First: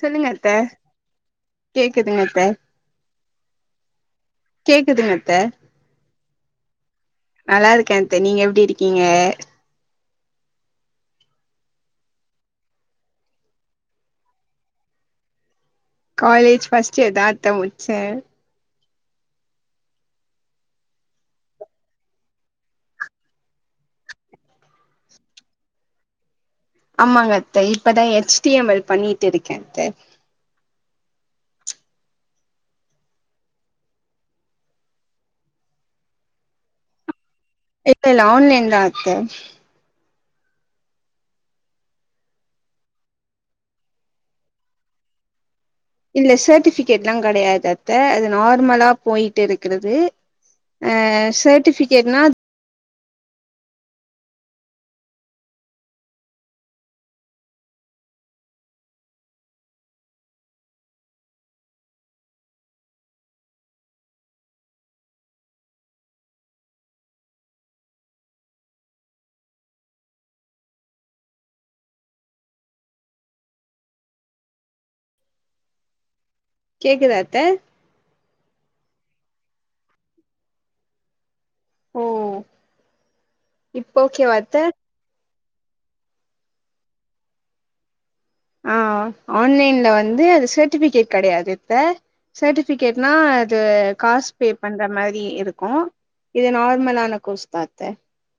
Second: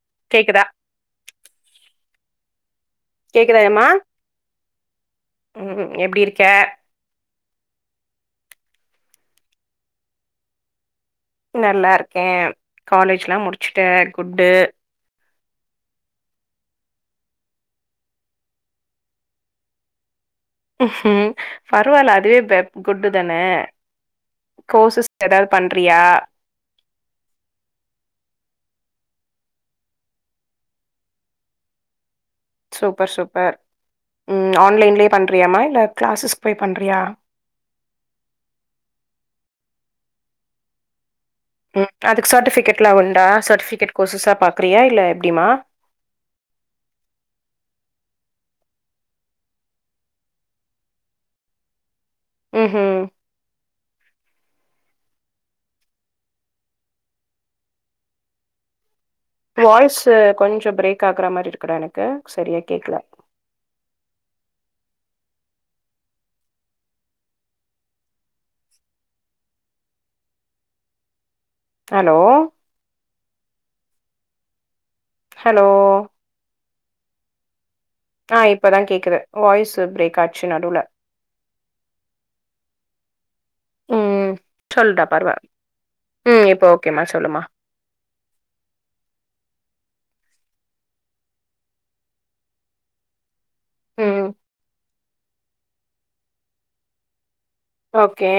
சொல்லுங்கத்த கேக்குதா கேக் க்குதுங்கத்த கேக்குதாயம்மா அத்த ம் எப்டி இருக்க நல்லா இருக்கே அத்த நீங்க எப்டி இருக்கீங்க நல்லா இருக்கே காலேஜ்ல்லா முடிச்சுட்ட குட்டு காலேஜ் பஃபர்ஸ்ட் இயர் தான் அத்த முடிச்சேன் ஹ்ம் பரவாயில அதுவே குட்டு தானே கோசஸ் ஏதாவது பண்றியா ஆமாங்கத்த இப்பதான் ஹச்டடிஎம்எல் பண்ணிட்டு இருக்கேன் த்த சூப்பர் சூப்பர் உம் ஆன்லைன்லயே பண்றியாமா இல்ல கிளாஸ்சஸ் போய் பண்றியா இல்ல இல்ல ஆன்லன்ல அத்த உம் அதுக்கு சர்டிபிகேட்ல்லாம் உண்டா சர்டிபிகேட் கோர்சஸா பாக்குறியா இல்ல எப்படிமா இல்ல சர்ட்டிபிகேட் எல்லாம் கிடையாது அத்தை அது நார்மலா போயிட்டு இருக்கிறது அஹ சர்ட்டிபி உஹம் உம் வாய்ஸ் கொஞ்சம் பிரேக் ஆகுற மாதிரி இருக்கற எனக்கு சரியா கேக்கல ஹலோ ஹலோ கேக்குதா அத்த ஆஹ் இப்பதான் கேக்குது வாய்ஸ்சு பிரேக் ஆச்சு நடுல ஓ இப்போ ஓகே ம் வாத்த சொல்டா பரவா ம் இப்ப ஓகேமா சொல்லுமா ஆஹ் ஆன்லைன்ல வந்து அது சர்ட்டிபிகேட் கிடையாது த்த சர்ட்டிபிகேட்னா த்து ம் காசு பே பண்ற மாதிரி கி இருக்கும் இது நார்மலான கோஸ் ஓகே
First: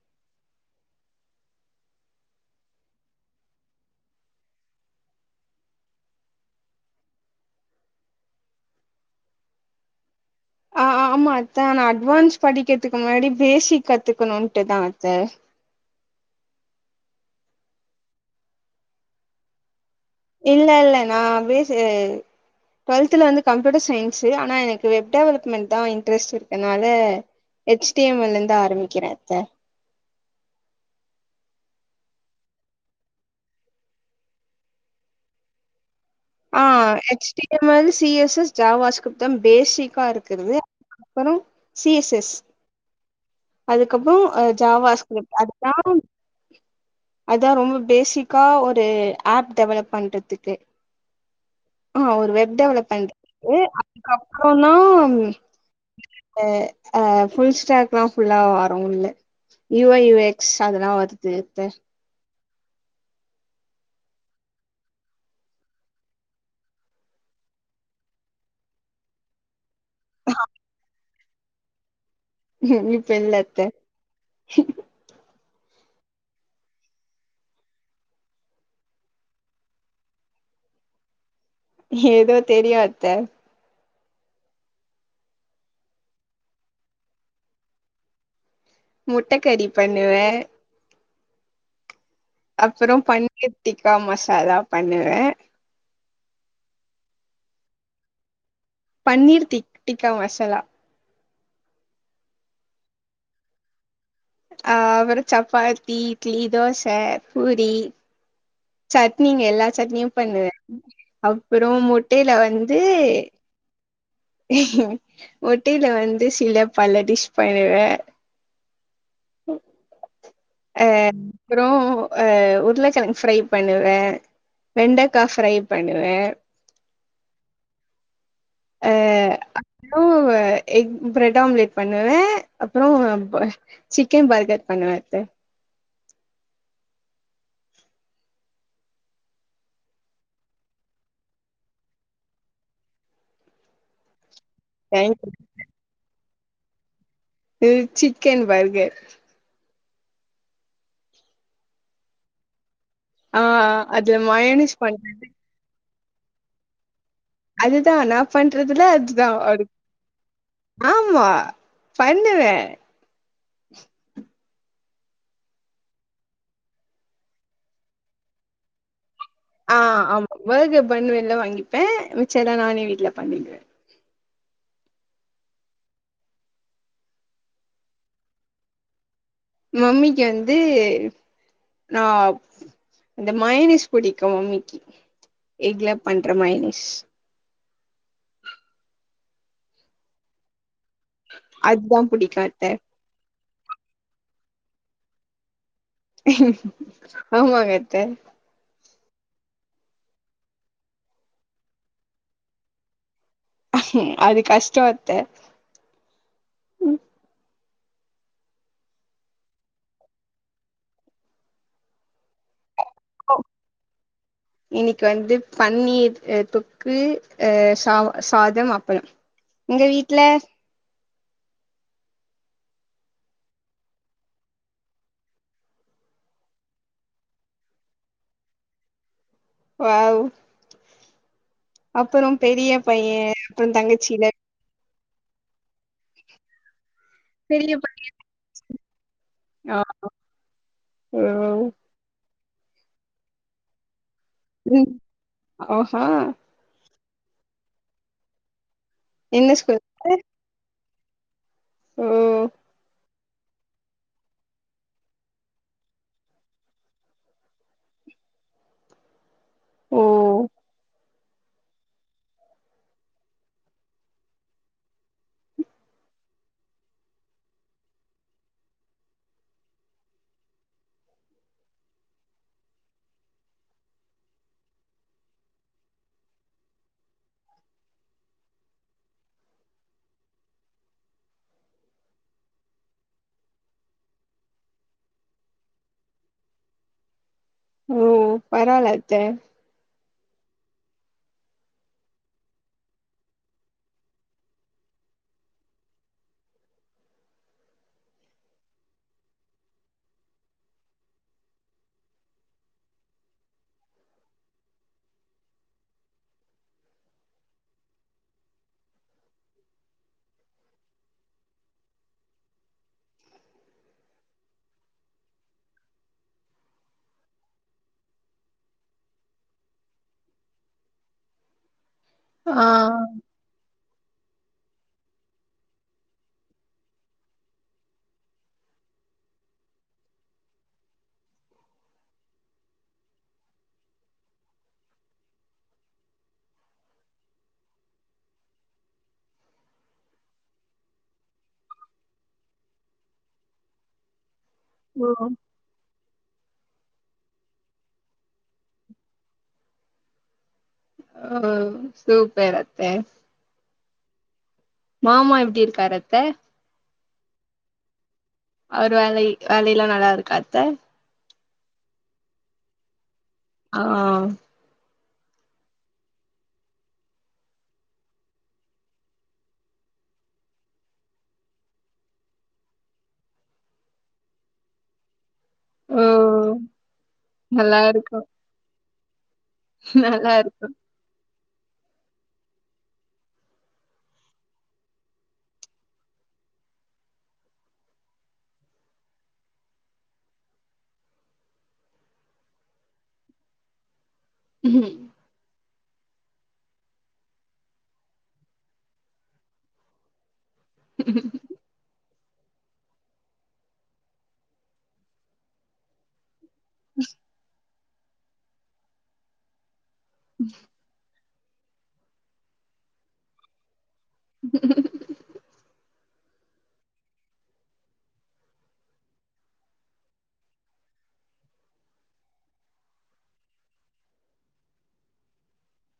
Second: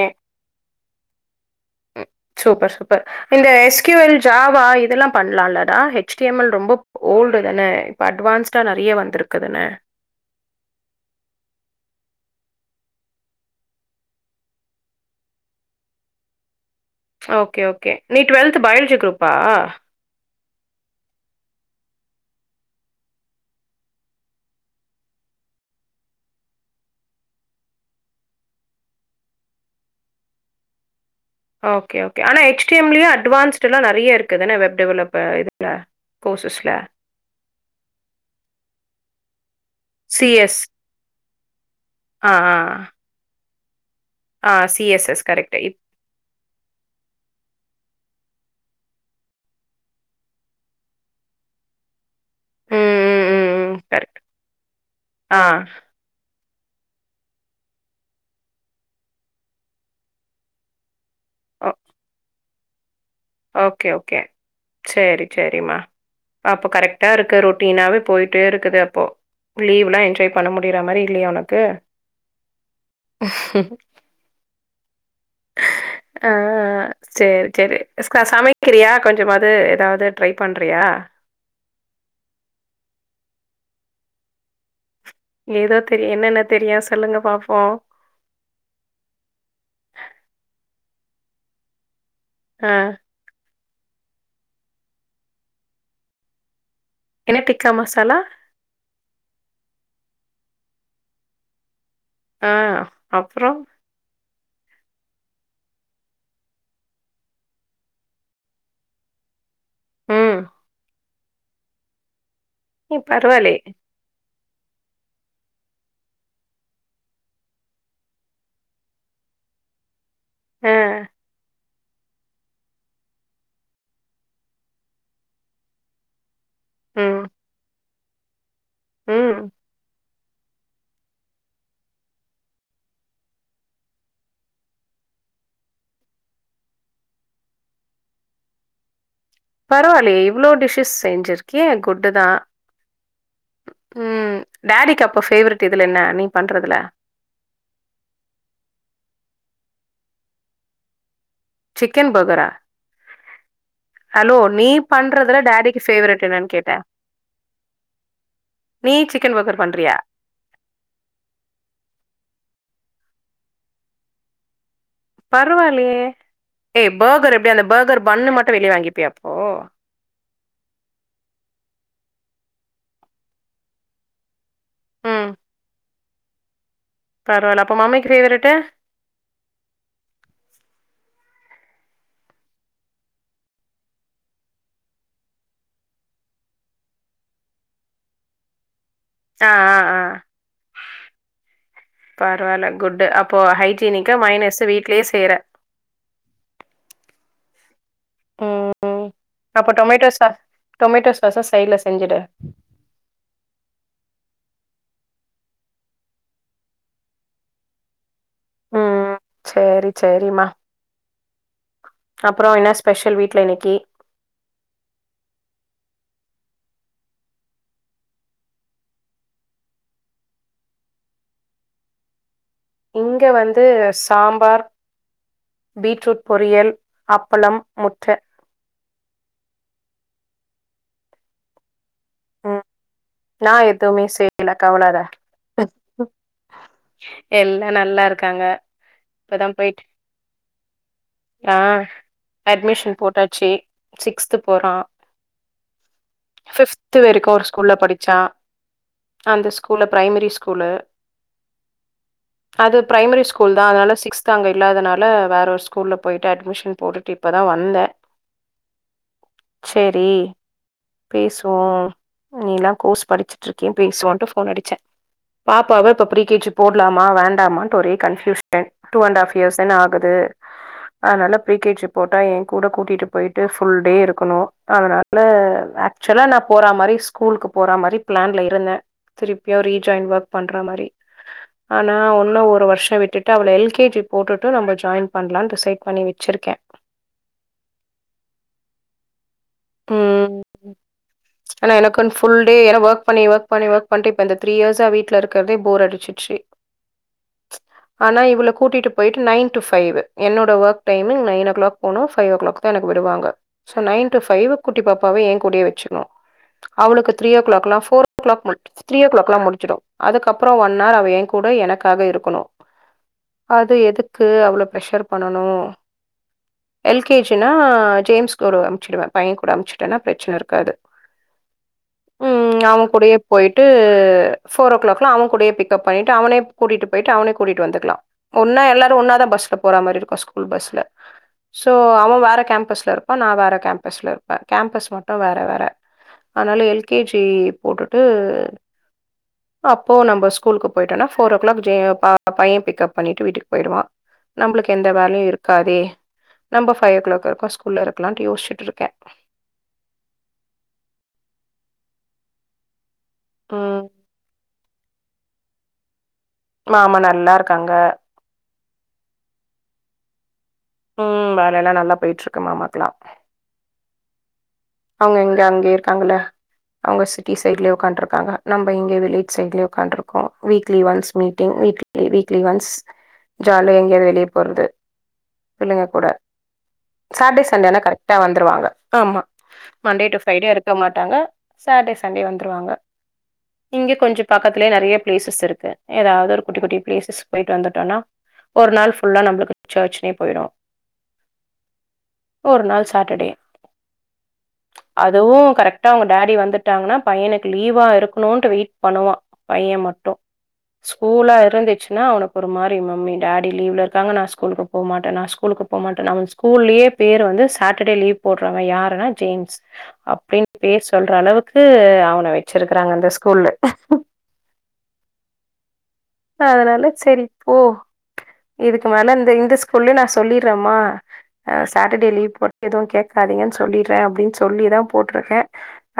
சூப்பர் சூப்பர் இந்த எஸ்கியூஎல் ஜாவா இதெல்லாம் பண்ணலாம்லடா ஹெச்டடிஎம்எல் ரொம்ப ஓல்டு தானே இப்ப அட்வான்ஸ்டா நிறைய வந்திருக்குதுானு ஆஹ் ஆமா அத்த ஆனா அட்வான்ஸ் படிக்கிறதுக்கு முன்னாடி பேசிக் கத்துக்கணும்ன்ட்டு தான் அத்த ஓகே ஓகே நீ டுவெல்த் பயாலஜி குரூப்பா இல்ல இல்ல நான் பேச டுவெல் துல வந்து கம்ப்யூட்டர் சயின்ஸ் ஆனா எனக்கு வெப் டெவலப்மென்ட் தான் இன்ட்ரெஸ்ட் இருக்கனால எச்டிஎம்எல் இருந்து ஆரம்பிக்கிறேன் ஓகே ஓகே ஆனா ஹெச்டிஎம்லயே அட்வான்ஸ்ட் எல்லாம் நிறைய இருக்குதுானனா வெப் டெவலப் இதுல கோர்சஸ்ல ஆஹ் H T M L C S S JavaScript தம் பேசிக்கா சி இருக்கிறது எஸ் அப்பறோ சி எஸ் ஆ எஸ் ஆ அதுக்கு ஆ அதுக்கப்பறம் C Java S S script correct அதுதான் அதான் ரொம்ப பேசிக் க்கா ஒரு ஆப் டெவலப் பண்றதுக்கு ஆஹ் ஒரு வெப் ம் டெவலப்மெண்ட் ம் க்கு ம் கரெக்ட் அதுக்கப்புறம் தான் உம் ஆ அ ஆஹ் ஃபுல் ஸ்டாக்லாம் புல்லா வரவும் இல்ல யூ ஐ யு எக்ஸ் அதெல்லாம் வருது து த ஓகே ஓகே சேரி செரிம்மா அப்போ கரெக்டா இருக்கு ரொட்டீனாவே போயிட்டே இருக்குது அப்போ லீவ் எல்லாம் என்ஜாய் பண்ண முடியற மாரி இல்லையா உனக்கு [unintelligible] இப்பன் லத்த ஆஹ் சேரி செரி ஸ்கா சமைக்கிறியா கொஞ்சமாது ஏதாவது ட்ரை பண்றியா ஏதோ தெரியும் அத்த ஏதோ தெரியு என்னென்ன தெரியும் சொல்லுங்க பாப்போம் முட்ட கறி பண்ணுவேன் ஆ அப்புறோ பண்ணியது ட்டிக்கா மசாலா பண்ணுவேன் என்ன டிக்கா மசாலா பன்னீர் திக் டிக்கா மசாலா ஆஹ் அப்புறோ அஹ் அப்புறோ சப்பாத்தி இட்லி தோசை பூரி சட்னிங்க எல்லா சட்னியும் ம். பண்ணுவே அப்புறோ முட்டை லவர் பரவலயே முட்டையில வந்து சில பல டிஷ் பண்ணுவேன் ஆ. அஹ் [unintelligible] அப்புறோ அஹ் உருளக்கெழங்கு ஃப்ரை பண்ணுவேன் வெண்டக்கா ஃப்ரை பண்ணுவேன் உஹம் உம் க்குவ எக் பிரெட் ஆம்லெட் பண்ணுவேன் அப்புறோ ப சிக்கன் பர்கர் பண்ணுவேன் அத்த பரவாயில்லயே இவ்ளோ டிஷஸ் செஞ்சிருக்கியே குட்டு் தான் உம் டேடிக்கு அப்ப தேங்க்யூ பேவரட் இதுல என்ன அண்ணி பண்றதுல இது சிக்கன் பர்கர் சிக்கன் பர்கரா ஆஹ் அதுல மயோனீஸ் பண்ணே ஃபேபவரட் என்னனு கேட்டேன் அதுதான் நான் பண்றதுல அதுதான் பர்கர் அவருக்கு பண்றியா ஆமா பண்ணுவேன் பரவாயில்லையே ஏய் பர்கர் எப்டி அந்த பர்கர் பண்ணு மட்டும் வெளியே வாங்கிப்பியா அப்ப ஆஹ் ஆமா பர்கர் பண்ணு வெல்ல வாங்கி ப்பேன் மிச்சத நானே வீட்டுல பண்ணிடுவேன் உம் பரவாயில்ல அப்ப மாம்மிக்கு ஃவேவரட்டு மம்மிக்கு வந்து நான் அந்த மைனஸ் பிடிக்கும் மம்மிக்கு வீட்ல பண்ற மைனீஸ் ஆஹ் ஆஹ் ஆஹ் அதுதா புடிக்கு அத்த பரவாயில குட்டு அப் இப்போ ஹைஜீனிக்கா மைனீஸூ வீடலயே செய்ற ஆமாங்க தெ அப்ப டொமேட்டோ சாஸ் டொமேட்டோ சாஸ்ஸ சைட்ல செஞ்சுடு அது கஷ்ட அத்தே உம் சேர் செரிமா அப்பறம் என்னா ஸ் இன்னிக்கி வந்து பண்ணிர் தொக் க்கு அஹ் சா சாதம் அப்னம் உங்க வீட்ல இங்க வந்து சாம்பார் பீட்ரூட் பொரியல் அப்பளம் முட்டை வாவ் அப்பொறம் ம் பெரிய பைய அப்பறோ நான் எதுவுமே தங்கச்சில செய்யல கவ்லர பெரிய எல்லாம் பை நல்லா இருக்காங்க இப்பதான் ஆ போயிட்டு ஓ ஆஹ் அட்மிஷன் போட்டாச்சு சிக்ஸ்த் உம் ஓஹா த்து வரைக்கு ஒரு ஸ்கூல்ல படி ட்ச்சான் அந்த என்ன ஸ்கூல்ல ஸ்கூல் பிரைமரி ஸ்கூலு ஓ அது பிரைமரி ஸ்கூல் ஸ்கூல் தான் அதனால சிக்ஸ்த் அங்கே இல்லாதனால வேற ஒரு ஸ்கூல்ல போயிட்டு அட்மிஷன் போட்டுட்டு இப்போதான் வந்தேன் ஓ செரி பேசுவோம் நீலாம் கோர்ஸ் படிச்சுட்ருக்கியே பேசுவோன்டு ஃபோன் அடிச்சேன் பாப்பாவ இப்போ ப்ரீ கேஜி போட்லாமா இல்ல வேண்டாமாண்டு ஒரே confusion two and half years தானே ஆகுது அதனால ப்ரீ கேஜி போட்டா என் கூட கூட்டிட்டு போயிட்டு ஃபுல் டே இருக்கணும் அதனால நான் போறா மாரி ஸ்கூலுக்கு போற மாதிரி பிளான்ல இருந்தேன் திருப்பியும் ரீஜாயின் ஒர்க் பண்ற மாதிரி ஆனா ஒன்னும் ஒரு வருஷம் விட்டுட்டு அவள எல்கேஜி போட்டுட்டு நம்ப ஜாய்ன் பன்லானு டிசைட் பண்ணி வச்சிருக்கேன் ஓ பரவல அத்த ம் ஆனா எனக்கு வந்து ஃபுள் டே ஏனா வொர்க் பன்னி வொர்க் பன்னி போர் அடிச்சிட்டுச்சி ஆனா இவள் கூட்டிட்டு போய்ட்டு நைன் டூ பைவ் என்னோட வொர்க் டைமிங் நைனோ க்ளாக் போனும் பைவ்வோ க்ளாக் தா என்ன விடுவாங்க ஸோ நைன் டூ பை குட்டி பாப்பாவை ஏ கூடே வச்சுக்கணும் அவளுக்கு த்ரீ ஓ கிளாக்லாம் ஃபோர் ஓ கிளாக் த்ரீ ஓ கிளாக்லாம் முடிஞ்சிடும் அதுக்கப்புறம் ஒன் ஆர் அவ என் கூட எனக்காக இருக்கணும் அது எதுக்கு அவ்வளோ ப்ரெஷர் பண்ணணும் எல்கேஜினா ஜேம்ஸ் கூட அமிச்சுடுவ பையன் கூட அமிச்சுட்டேன்னா பிரச்சனை இருக்காது உம் ஆ அவன் கூடேயே போயிட்டு ஃபோர்ரோ க்ளாக்ளா அவன் கூடியே பிக்கப் பன்னிட்டு அவனையே கூட்டிட்டு போய்ட்டு அவனையே கூட்டிட்டு வந்துக்கலாம் எல்லாரும் ஒன்னாதா பஸ்ல போற மாரி இருக்கும் ஸ்கூல் பஸ்ல ஸோ அவன் வேற கேம்பஸ் ல இருப்பான் நா வேற கேம்பஸ் ல இருப்பன் கேம்பஸ் மட்டும் வேற வேற அதனால எல்கேஜி போட்டுட்டு அப்போ நம்ப ஸ்கூலுக்கு போயிட்டோம்னா போர் ஓ கிளாக் பையன் பிக்கப் பண்ணிட்டு வீட்டுக்கு போயிடுவான் நம்மளுக்கு எந்த ஓ வேலையும் இருக்காதே நம்ப பைவ்வோ கிளாக் வரைக்கும் ஸ்கூல்ல இருக்கலாம் யோசிச்சிட்இருக்கு க ஹ சூப்பர் அத்த உஹம் மாமா எப்படி இருக்கார் அத்த மாமா நல்லா இருக்காங்க அவர் வேலை வேலைலாம் நல்லா இருக்கா அத் உம் வேலை எல்லாம் நல்லா போயிட்டு இருக் இருக்கு மாமாக்குலாம் ஆஹ் அவுங்க எங்க அங்கியே இருக்காங்கல்லே அவுங்க சிட்டி சைட்லே ஒக்காண்ட்ருக்காங்க நம்ப இங்க வில்லேஜ் சைட்லே ஒக்கான்ட்ருக்கோ weekly once meeting weekly weekly once ஜாலியா எங்யாது வெளியே போறது சொல்லுங்க ஓ கூட சாட்டர்டே நல்லா சண்டேனா கரெக்ட்டா இருக்கு வந்துருவாங்க ஆமா மண்டே டு நல்லா ஃப்ரைடே இருக்கு இருக்க மாட்டாங்க சாட்டர்டே சண்டே வந்துருவாங்க இங்க கொஞ்சோ பக்கத்திலயே நெறைய பிளேசஸ் இருக்கு ஏதாவது ஒரு குட்டி குட்டி பிளேசஸ் போயிட்டு வந்துட்டோனா ஒரு நாள் ஃபுல்லா நம்புளுக்கு சர்ச்லே போயிடோ ஒரு நாள் சாட்டர்டே அதுவு கரெக்ட் டா அவுங்க டாடி வந்துட்டாங்கன்னா பையனுக்கு லீவா இருக்குணுன்ட்டு வெயிட் பண்ணுவா பையன் மட்டோ ஸ்கூலா இருந்துச்சுன்னா அவனு ஒரு மாரி மம்மி டேடி லீவ்ல இருக்காங்க நா ஸ்கூலுக்கு போமாட்டே நா ஸ்கூலுக்கு போமாட்டேன்னு அவ கூல்லியே பேர் வந்து சாட் டர்டே லீவ் போட்றவ யாருன்னா ஜேம்ஸ் அப்டின்னு பேர் சொல்ற அளவு கு அவன வச்சிருக்கறாங்க அந்த ஸ்கூல்ல உ ஆ அதனால செரி போ இதுக்கு மேல இந்த இந்த ஸ்கூல்லயு நா சொல்லிறே அம்மா சாட்டர்டே லீவ் போட் எதுவு கேக்காதீங்கன்னு சொல்லிறே அப்டின்னு சொல்லிதா போட்டிருக்கே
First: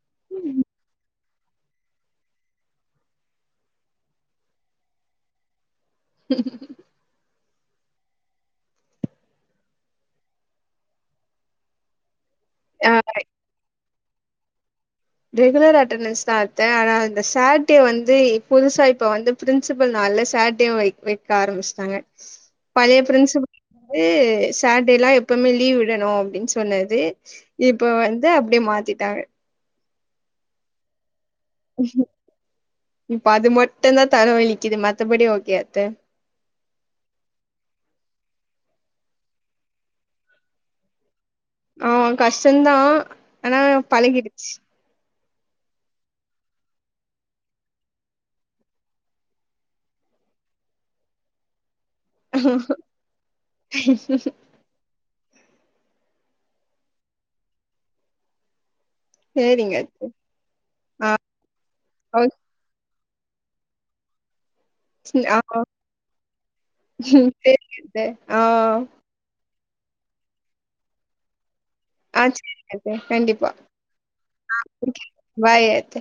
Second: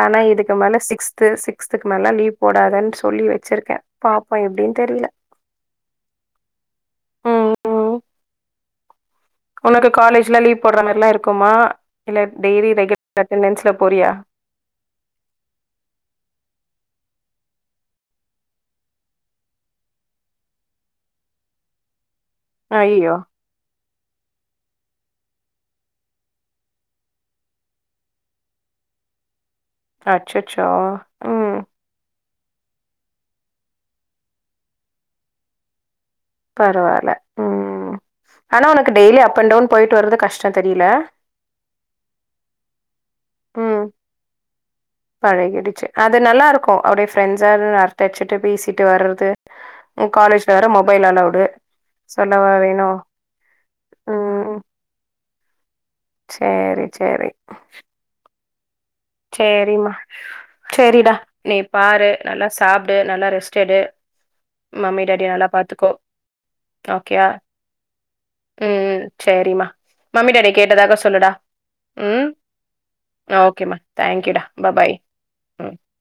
ஆனா இதுக்கு மேல சிக்ஸ்து சிக்ஸ்துக்கு மேல லீவ் போடாதன்னு சொல்லி வச்சிருக்கே பாப்போ எப்டின்னு தெர்ல உனக்கு காலேஜ்ல லீவ் போடுற மாரிலா இருக்குமா ல்ல டெய்லி ஆ ரெகுலர் அட்டெண்டன்ஸ்ல போறியா ரெகுலர் அட்டண்டன்ஸ் தா அத்த ஆனா இந்த சேட்டே வந்து புதுசா இப்ப வந்து பிரின்சிபல் நால சேட்டே வைக்க ஆரம்பிச்சட்டாங்க பழைய ஐயோ பிரின்சிபல் ஏ சாட்டேலா எப்பமே லீவ் விடணு அப்டின்னு சொன்னது இப்ப வந்து அப்டியே மாத்திட்டாங்க அச்சச்சோ ம் இப்ப அது மட்டுதாக தலவகலிக்குது மத்தபடி ஓகே அத்த பரவால உம் ஆனா ஒனக்கு டெய்லி அப் அண்ட் டவுன் பொயிட்டு வறது கஷ்டோ தெரிலே ஆவ்வோ கஷ்ட்டோதா ஆனா பழகிடுச்சி பழகிடுச்சி அது நல்லாருக்கோ அப்டி ஃப்ரெண்ட்ஸ்ல அரட்ட அடிச்சிட்டு பேசிட்டு வறற்து உ காலேஜ்ல வேர மொபைல் அளோடு சொல்லவா வேணு உம் உ சேரி சேரி சேரிங்க செரிமா அத்த ஆ செரிடா நீ பாரு ஓக் நல்லா சாப் டு நல்லா ரெஸ்ட் எடு மம்மி டேடிய ஆ நல்லா பாத்துக்கோ ஓகேவா சேரிங்க அத்த ஆ உம் சேரிம்மா மம்மி டேடிய‌ கேட்டதாக சொல்லுடா ஆ செரிங்க அத்த கண்டிப்பா தேங்க்யூ டா பப் பாய் ஓகே பாய் ம் அத்த